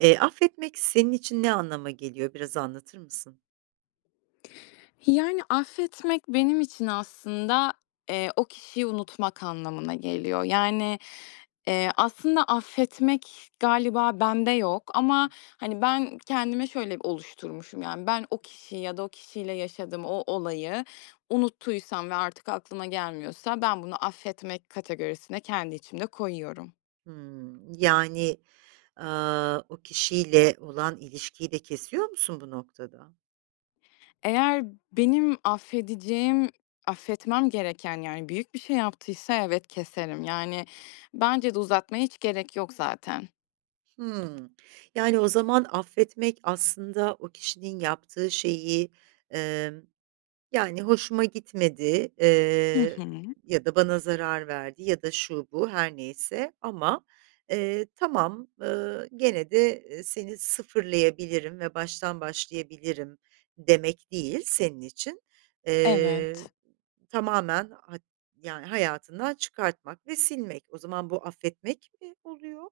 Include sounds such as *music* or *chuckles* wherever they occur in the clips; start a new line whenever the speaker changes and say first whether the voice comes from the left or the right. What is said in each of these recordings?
right: Eee, affetmek senin için ne anlama geliyor, biraz anlatır mısın?
left: Yani, affetmek benim için aslında, eee, o kişiyi unutmak anlamına geliyor. Yani, eee, aslında affetmek galiba bende yok. Ama, hani, ben kendime şöyle oluşturmuşum, yani, ben o kişiyi ya da o kişiyle yaşadığım o olayı unuttuysam ve artık aklıma gelmiyorsa ben bunu affetmek kategorisine kendi içimde koyuyorum.
right: Hımm, yani, aaa, o kişiyle olan ilişkiyi de kesiyor musun bu noktada?
left: Eğer benim affedeceğim, affetmem gereken, yani, büyük bir şey yaptıysa evet, keserim. Yani, bence de uzatmaya hiç gerek yok zaten.
right: Hımm, yani, o zaman affetmek aslında o kişinin yaptığı şeyi, emm, yani, hoşuma gitmedi.
left: Hı
right: Eee,
left: hı.
right: ya da bana zarar verdi ya da şu bu her neyse ama, eee, tamam, ııı, gene de, eee, seni sıfırlayabilirim ve baştan başlayabilirim demek değil senin için. Eee,
left: Evet.
right: tamamen hat yani, hayatından çıkartmak ve silmek. O zaman bu affetmek mi oluyor,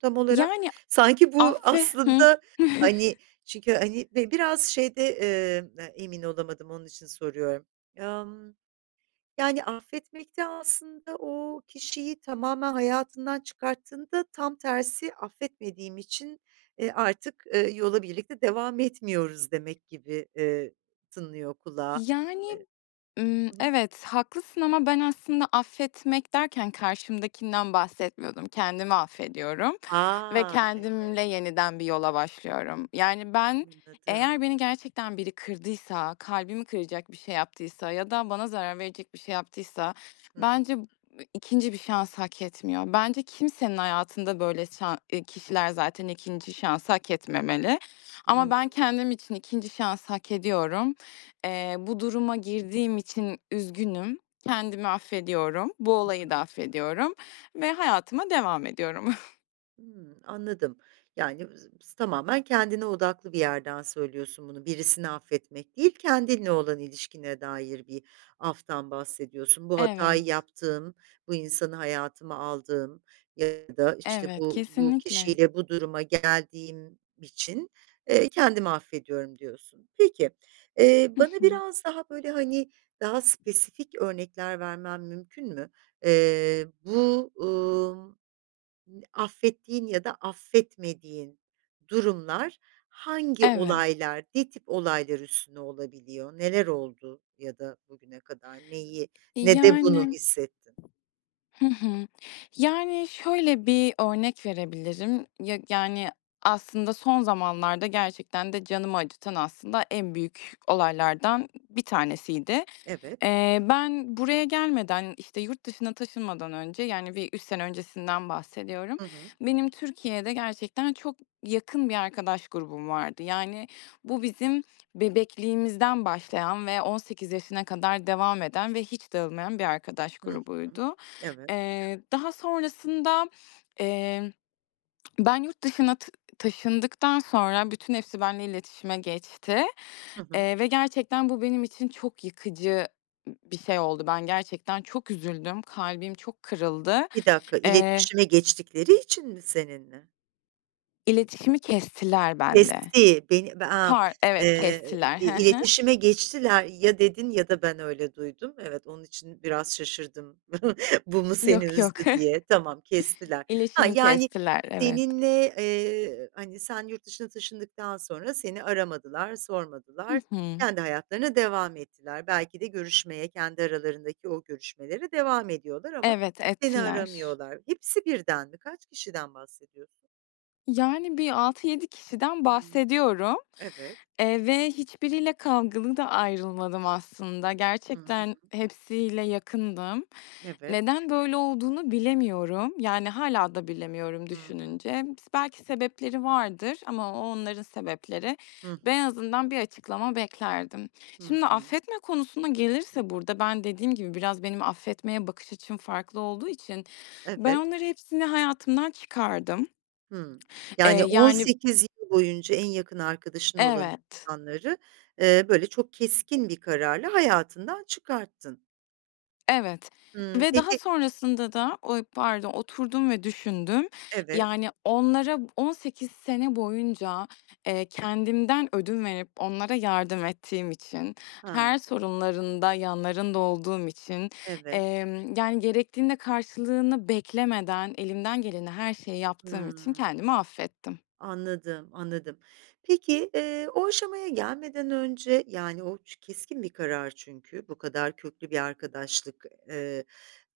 right: tam olarak?
left: Yani,
right: Sanki bu
left: affe Hıh.
right: aslında hani çünkü
left: *chuckles*
right: hani, be biraz şeyde, eee, emin olamadım, onun için soruyorum. Emm, yani, affetmek de aslında o kişiyi tamamen hayatından çıkarttığında tam tersi affetmediğim için, eee, artık, ııı, yola birlikte devam etmiyoruz demek gibi, eee, tınlıyor kulağa.
left: Yani,
right: Eee
left: ımm,
right: Hı hı.
left: evet, haklısın ama ben aslında affetmek derken karşımdakinden bahsetmiyordum. Kendimi affediyorum ve
right: A! Evet.
left: kendimle yeniden bir yola başlıyorum. Yani, ben
right: Anladım.
left: eğer beni gerçekten biri kırdıysa, kalbimi kıracak bir şey yaptıysa ya da bana zarar verecek bir şey yaptıysa
right: Hı hı.
left: bence 2'nci bir şansı hak etmiyor. Bence kimsenin hayatında böyle şa kişiler zaten 2'nci şansı hak etmemeli. Ama
right: Hıı.
left: ben kendim için 2'nci şansı hak ediyorum. Eee, bu duruma girdiğim için üzgünüm. Kendimi affediyorum. Bu
right: Hı
left: olayı da
right: hı.
left: affediyorum ve hayatıma devam ediyorum. *chuckles*
right: Hımm, anladım. Yani, *unintelligible* tamamen kendine odaklı bir yerden söylüyorsun bunu. Birisini affetmek değil, kendinle olan ilişkine dair bir aftan bahsediyorsun. "Bu hatayı
left: Evet.
right: yaptığım, bu insanı hayatıma aldığım ya da, işte,
left: Evet,
right: bu bu
left: kesinlikle.
right: kişiyle bu duruma geldiğim için, eee, kendimi affediyorum." diyorsun. Peki, eee,
left: Hı
right: bana
left: hı.
right: biraz daha, böyle, hani, daha spesifik örnekler vermen mümkün mü? Eee, bu, ımm, affettiğin ya da affetmediğin durumlar hangi
left: Evet.
right: olaylar, ne tip olaylar üstüne olabiliyor? Neler oldu ya da bugüne kadar neyi nede bunu
left: Yani
right: hissettin?
left: Hı hı. Yani, şöyle bir örnek verebilirim. Ya, yani, aslında son zamanlarda gerçekten de canımı acıtan aslında en büyük olaylardan bir tanesiydi.
right: Evet.
left: Eee, ben buraya gelmeden, işte, yurt dışına taşınmadan önce, yani, bir 3 sene öncesinden bahsediyorum.
right: Hı hı.
left: Benim Türkiye'de gerçekten çok yakın bir arkadaş grubum vardı. Yani, bu bizim bebekliğimizden başlayan ve 18 yaşına kadar devam eden ve hiç dağılmayan bir arkadaş
right: Hı hı.
left: grubuydu.
right: Evet.
left: Eee, daha sonrasında, eee, ben yurt dışına tı taşındıktan sonra bütün hepsi benimle iletişime geçti,
right: Hı hı.
left: eee, ve gerçekten bu benim için çok yıkıcı, ımm, bir şey oldu. Ben gerçekten çok üzüldüm, kalbim çok kırıldı.
right: 1 dakika.
left: Eee
right: İletişime geçtikleri için mi seninle?
left: İletişimi kestiler benimle.
right: Kesti. Beni, be aaa,
left: Par Evet,
right: ııı,
left: kestiler.
right: i
left: Hı hı.
right: iletişime geçtiler, ya dedin ya da ben öyle duydum. Evet, onun için biraz şaşırdım *chuckles* bu mu seni
left: Yok, yok.
right: üzdü
left: *chuckles*
right: diye. Tamam, kestiler. Ha,
left: İletişimi
right: yani,
left: kestiler, evet.
right: seninle, eee, hani, sen yurt dışına taşındıktan sonra seni aramadılar,
left: Hı
right: sormadılar,
left: hı.
right: kendi hayatlarına devam ettiler. Belki de görüşmeye, kendi aralarındaki o görüşmelere devam ediyorlar ama
left: Evet,
right: seni
left: ettiler.
right: aramıyorlar. Hepsi birden mi? Kaç kişiden bahsediyorsun?
left: Yani, bir 6-7 kişiden
right: Hıı.
left: bahsediyorum.
right: Evet.
left: Eee, ve hiçbiriyle kavgalı da ayrılmadım aslında.
right: Hı
left: Gerçekten
right: hı.
left: hepsiyle yakındım.
right: Evet.
left: Neden böyle olduğunu bilemiyorum. Yani, hâlâ da bilemiyorum
right: Hı hı.
left: düşününce. Bis belki sebepleri vardır ama o, onların sebepleri.
right: Hı
left: Ben
right: hı.
left: en azından bir açıklama beklerdim.
right: Hı
left: Şimdi
right: hı.
left: affetme konusuna gelirse burada, ben dediğim gibi biraz benim affetmeye bakış açım farklı olduğu için ben
right: Evet.
left: onların hepsini hayatımdan çıkardım.
right: Hıı.
left: Eee,
right: Yani, on
left: yani
right: sekiz yıl boyunca en yakın arkadaşın olan
left: Evet.
right: insanları, eee, böyle çok keskin bir kararla hayatından çıkarttın.
left: Evet.
right: Hıı,
left: Ve daha
right: peki
left: sonrasında da o barda oturdum ve düşündüm.
right: Evet.
left: Yani, onlara 18 sene boyunca, eee, kendimden ödün verip onlara yardım ettiğim için,
right: Ha.
left: her sorunlarında yanlarında olduğum için,
right: Evet.
left: emm, yani, gerektiğinde karşılığını beklemeden elimden geleni her şeyi yaptığım için
right: Hıı.
left: kendimi affettim.
right: Anladım, anladım. Peki, eee, o aşamaya gelmeden önce, yani, o ç keskin bir karar çünkü, bu kadar köklü bir arkadaşlık, eee,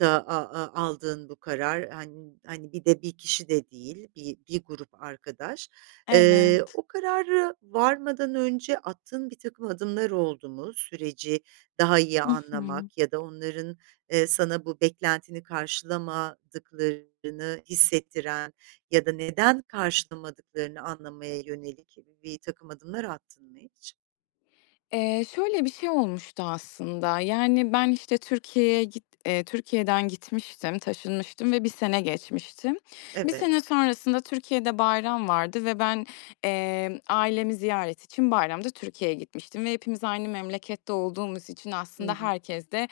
right: da a a aldığın bu karar, han hani, bir de 1 kişi de değil, bi bir grup arkadaş. Eee,
left: Evet.
right: o kararı varmadan önce attığın birtakım adımlar oldu mu? Süreci daha iyi
left: Hı hı.
right: anlamak ya da onların, eee, sana bu beklentini karşılamadıklarını hissettiren ya da neden karşılamadıklarını anlamaya yönelik birtakım adımlar attın mı hiç?
left: Eee, şöyle bir şey olmuştu aslında, yani, ben, işte, Türkiye'ye git eee, Türkiye'den gitmiştim, taşınmıştım ve 1 sene geçmişti. 1
right: Evet.
left: sene sonrasında Türkiye'de bayram vardı ve ben, eee, ailemi ziyaret için bayramda Türkiye'ye gitmiştim ve hepimiz aynı memlekette olduğumuz için
right: Hı
left: aslında
right: hı.
left: herkes de,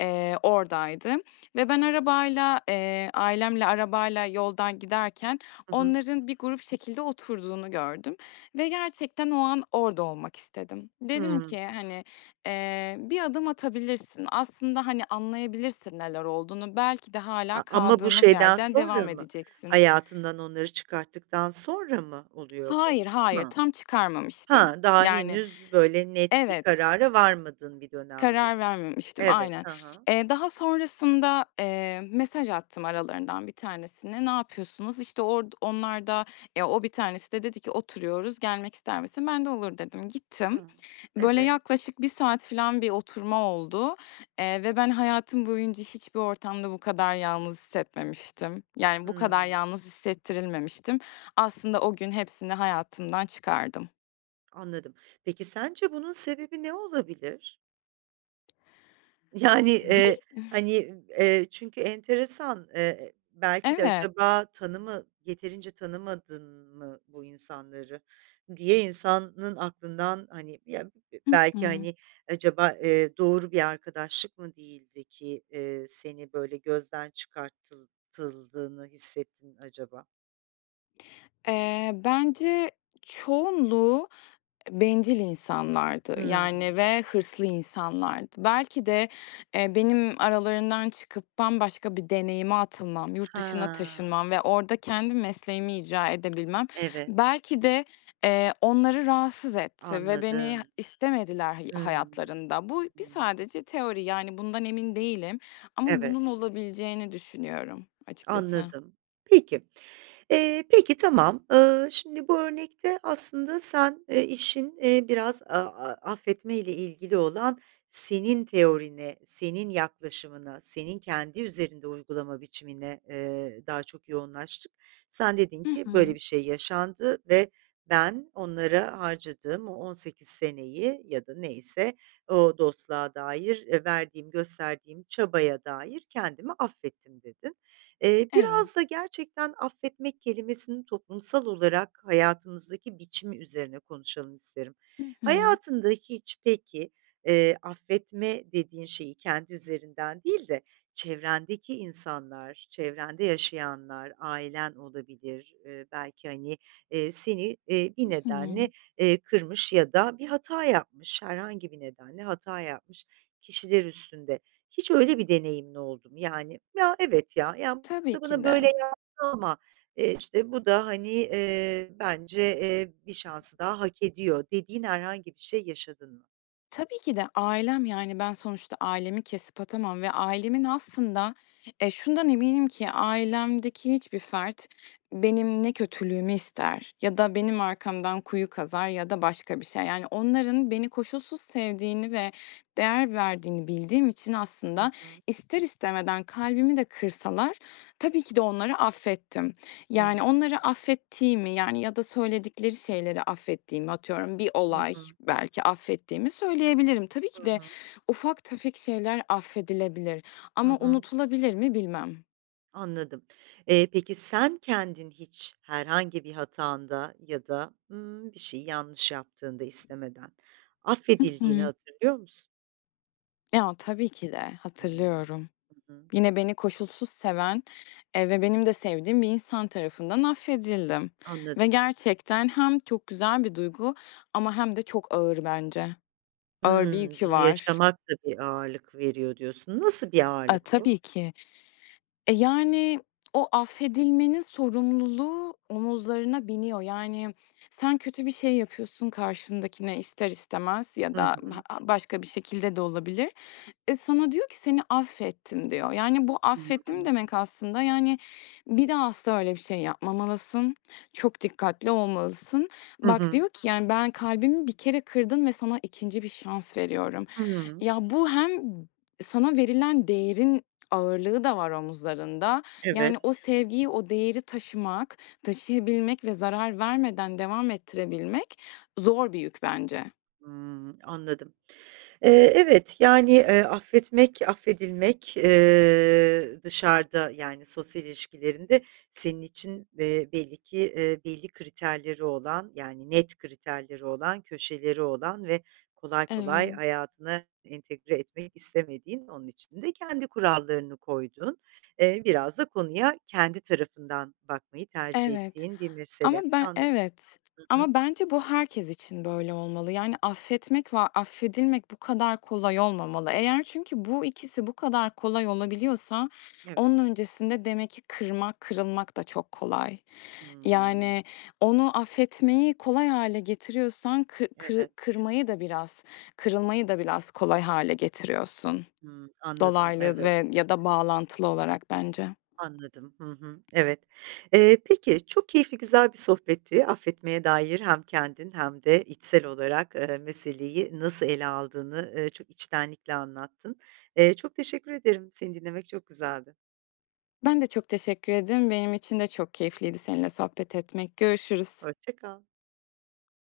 left: eee, oradaydı. Ve ben arabayla, eee, ailemle arabayla yoldan giderken
right: Hı hı.
left: onların bir grup şekilde oturduğunu gördüm ve gerçekten o an orada olmak istedim. Dedim
right: Hıı.
left: ki, hani, eee, "Bir adım atabilirsin, aslında, hani, anlayabilirsin neler olduğunu? Belki de hâlâ
right: A ama bu
left: kaldığınız
right: şeyden
left: yerden devam
right: sonra mı
left: edeceksin."
right: hayatından onları çıkarttıktan sonra mı oluyor bu?
left: Hayır, hayır.
right: Hı.
left: Tam çıkarmamıştım.
right: Ha, daha
left: Yani
right: henüz böyle net bir
left: Evet.
right: karara varmadığın bir
left: Karar
right: dönemdesin.
left: vermemiştim,
right: Evet,
left: aynen.
right: hı hı.
left: Eee, daha sonrasında, eee, mesaj attım aralarından 1 tanesine. Ne yapıyorsunuz? İşte, orda onlar da ya, o 1 tanesi de dedi ki "Oturuyoruz, gelmek ister misin?" Ben de "Olur" dedim. Gittim.
right: Hıı,
left: Böyle
right: evet.
left: yaklaşık 1 saat falan bir oturma oldu, eee, ve ben, hayatım boyunca hiçbir ortamda bu kadar yalnız hissetmemiştim. Yani, bu kadar
right: Hıı.
left: yalnız hissettirilmemiştim. Aslında o gün hepsini hayatımdan çıkardım.
right: Anladım, peki, sence bunun sebebi ne olabilir? Yani,
left: Bir
right: eee, hani, eee, çünkü enteresan, eee, belki de
left: Evet.
right: acaba tanımı yeterince tanımadın mı bu insanları diye insanın aklından hani ya
left: Hı
right: belki
left: hı.
right: hani acaba, eee, doğru bir arkadaşlık mı değildi ki, eee, seni böyle gözden çıkartıldığını hissettin acaba?
left: Eee, bence, çoğunluğu e bencil insanlardı, yani
right: Hımm.
left: ve hırslı insanlardı. Belki de, eee, benim aralarından çıkıp bambaşka bir deneyime atılmam, yurt dışına
right: He.
left: taşınmam ve orada kendi mesleğimi icra edebilmem
right: Evet.
left: belki de, eee, onları rahatsız etti ve beni
right: Anladım.
left: istemediler hı
right: Hıı.
left: hayatlarında. Bu bir
right: Hıı.
left: sadece teori, yani, bundan emin değilim ama bunun
right: Evet.
left: olabileceğini düşünüyorum açıkçası.
right: Anladım. Peki, eee, peki, tamam. Eee, şimdi bu örnekte aslında sen, eee, işin, eee, biraz a a affetmeyle ilgili olan senin teorine, senin yaklaşımına, senin kendi üzerinde uygulama biçimine, eee, daha çok yoğunlaştık. Sen dedin
left: I
right: ki "Böyle
left: hı.
right: bir şey yaşandı ve ben onlara harcadığım o 18 seneyi ya da neyse o dostluğa dair verdiğim, gösterdiğim çabaya dair kendimi affettim." dedin. Eee,
left: Evet.
right: biraz da gerçekten affetmek kelimesinin toplumsal olarak hayatımızdaki biçimi üzerine konuşalım isterim.
left: Hı hı.
right: Hayatında hiç peki, eee, affetme dediğin şeyi kendi üzerinden değil de çevrendeki insanlar, çevrende yaşayanlar, ailen olabilir, eee, belki, hani, eee, seni, eee,
left: I
right: bir nedenle,
left: hı.
right: eee, kırmış ya da bir hata yapmış, herhangi bir nedenle hata yapmış kişiler üstünde. Hiç öyle bir deneyimin oldu mu? Yani, "Ya, evet ya, ya, bu
left: Tabii
right: da
left: ki
right: bana böyle
left: de.
right: yaptı ama, eee, işte, bu da, eee, hani, bence, eee, bir şansı daha hak ediyor." dediğin herhangi bir şey yaşadın mı?
left: Tabii ki de ailem. Yani, ben sonuçta ailemi kesip atamam ve ailemin, aslında eee, şundan eminim ki ailemdeki hiçbir fert benim ne kötülüğümü ister ya da benim arkamdan kuyu kazar ya da başka bir şey. Yani, onların beni koşulsuz sevdiğini ve değer verdiğini bildiğim için,
right: Hı
left: aslında,
right: hı.
left: ister istemeden kalbimi de kırsalar tabii ki de onları affettim. Yani,
right: Hıı.
left: onları affettiğimi, yani ya da söyledikleri şeyleri affettiğimi, atıyorum, bir
right: Hı
left: olay
right: hı.
left: belki affettiğimi söyleyebilirim. Tabii
right: Hı
left: ki de
right: hı.
left: ufak tefek şeyler affedilebilir.
right: Hı
left: Ama
right: hı.
left: unutulabilir mi, bilmem.
right: Anladım. Eee, peki, sen kendin hiç herhangi bir hatanda ya da, ımm, bir şeyi yanlış yaptığında istemeden
left: Hı
right: affedildiğini
left: hı.
right: hatırlıyor musun?
left: Ya, tabii ki de
right: Hımm.
left: hatırlıyorum.
right: Hı hı.
left: Yine beni koşulsuz seven, eee, ve benim de sevdiğim bir insan tarafından affedildim ve
right: Anladım.
left: gerçekten hem çok güzel bir duygu ama hem de çok ağır bence. Ağır bir
right: Hımm,
left: yükü
right: bunu
left: var.
right: yaşamak da bir ağırlık veriyor diyorsun. Nasıl bir
left: A,
right: ağırlık bu?
left: tabii ki. E, yani, o affedilmenin sorumluluğu omuzlarına biniyor. Yani, sen kötü bir şey yapıyorsun karşındakine ister istemez ya
right: Hı
left: da
right: hı.
left: ha başka bir şekilde de olabilir. E, sana diyor ki: "Seni affettim." diyor. Yani, bu,
right: Hı
left: "affettim"
right: hı.
left: demek aslında, yani, "Bir daha asla öyle bir şey yapmamalısın. Çok dikkatli olmalısın."
right: Hı
left: Bak,
right: hı.
left: diyor ki, yani, "Ben, kalbimi bir kere kırdın ve sana 2'nci bir şans veriyorum."
right: Hımm.
left: Ya, bu hem sana verilen değerin ağırlığı da var omuzlarında yani,
right: Evet.
left: o sevgiyi, o değeri taşımak, taşıyabilmek ve zarar vermeden devam ettirebilmek zor bir yük bence.
right: Hımm, anladım. Eee, evet, yani, eee, affetmek, affedilmek, eee, dışarıda yani sosyal ilişkilerinde senin için, eee, belli ki, eee, belli kriterleri olan, yani, net kriterleri olan, köşeleri olan ve kolay kolay
left: Evet.
right: hayatına entegre etmek istemediğin, onun için de kendi kurallarını koyduğun, eee, biraz da konuya kendi tarafından bakmayı tercih
left: Evet,
right: ettiğin bir
left: ama
right: mesele.
left: ben
right: Anladım.
left: evet
right: Hı hı.
left: ama bence bu herkes için böyle olmalı. Yani, affetmek ve affedilmek bu kadar kolay olmamalı. Eğer çünkü bu ikisi bu kadar kolay olabiliyorsa
right: Evet.
left: onun öncesinde demek ki kırmak, kırılmak da çok kolay.
right: Hımm.
left: Yani, onu affetmeyi kolay hâle getiriyorsan kı kırı
right: Evet.
left: kırmayı da biraz, kırılmayı da biraz kolay hâle getiriyorsun.
right: Hıı, anladım,
left: Dolaylı
right: evet.
left: ve ya da bağlantılı olarak bence.
right: Anladım. Hı hı, evet. Eee, peki, çok keyifli, güzel bir sohbetti affetmeye dair. Hem kendin hem de içsel olarak, eee, meseleyi nasıl ele aldığını, ııı, çok içtenlikle anlattın. Eee, çok teşekkür ederim, seni dinlemek çok güzeldi.
left: Ben de çok teşekkür ederim. Benim için de çok keyifliydi seninle sohbet etmek. Görüşürüz.
right: Hoşça kal.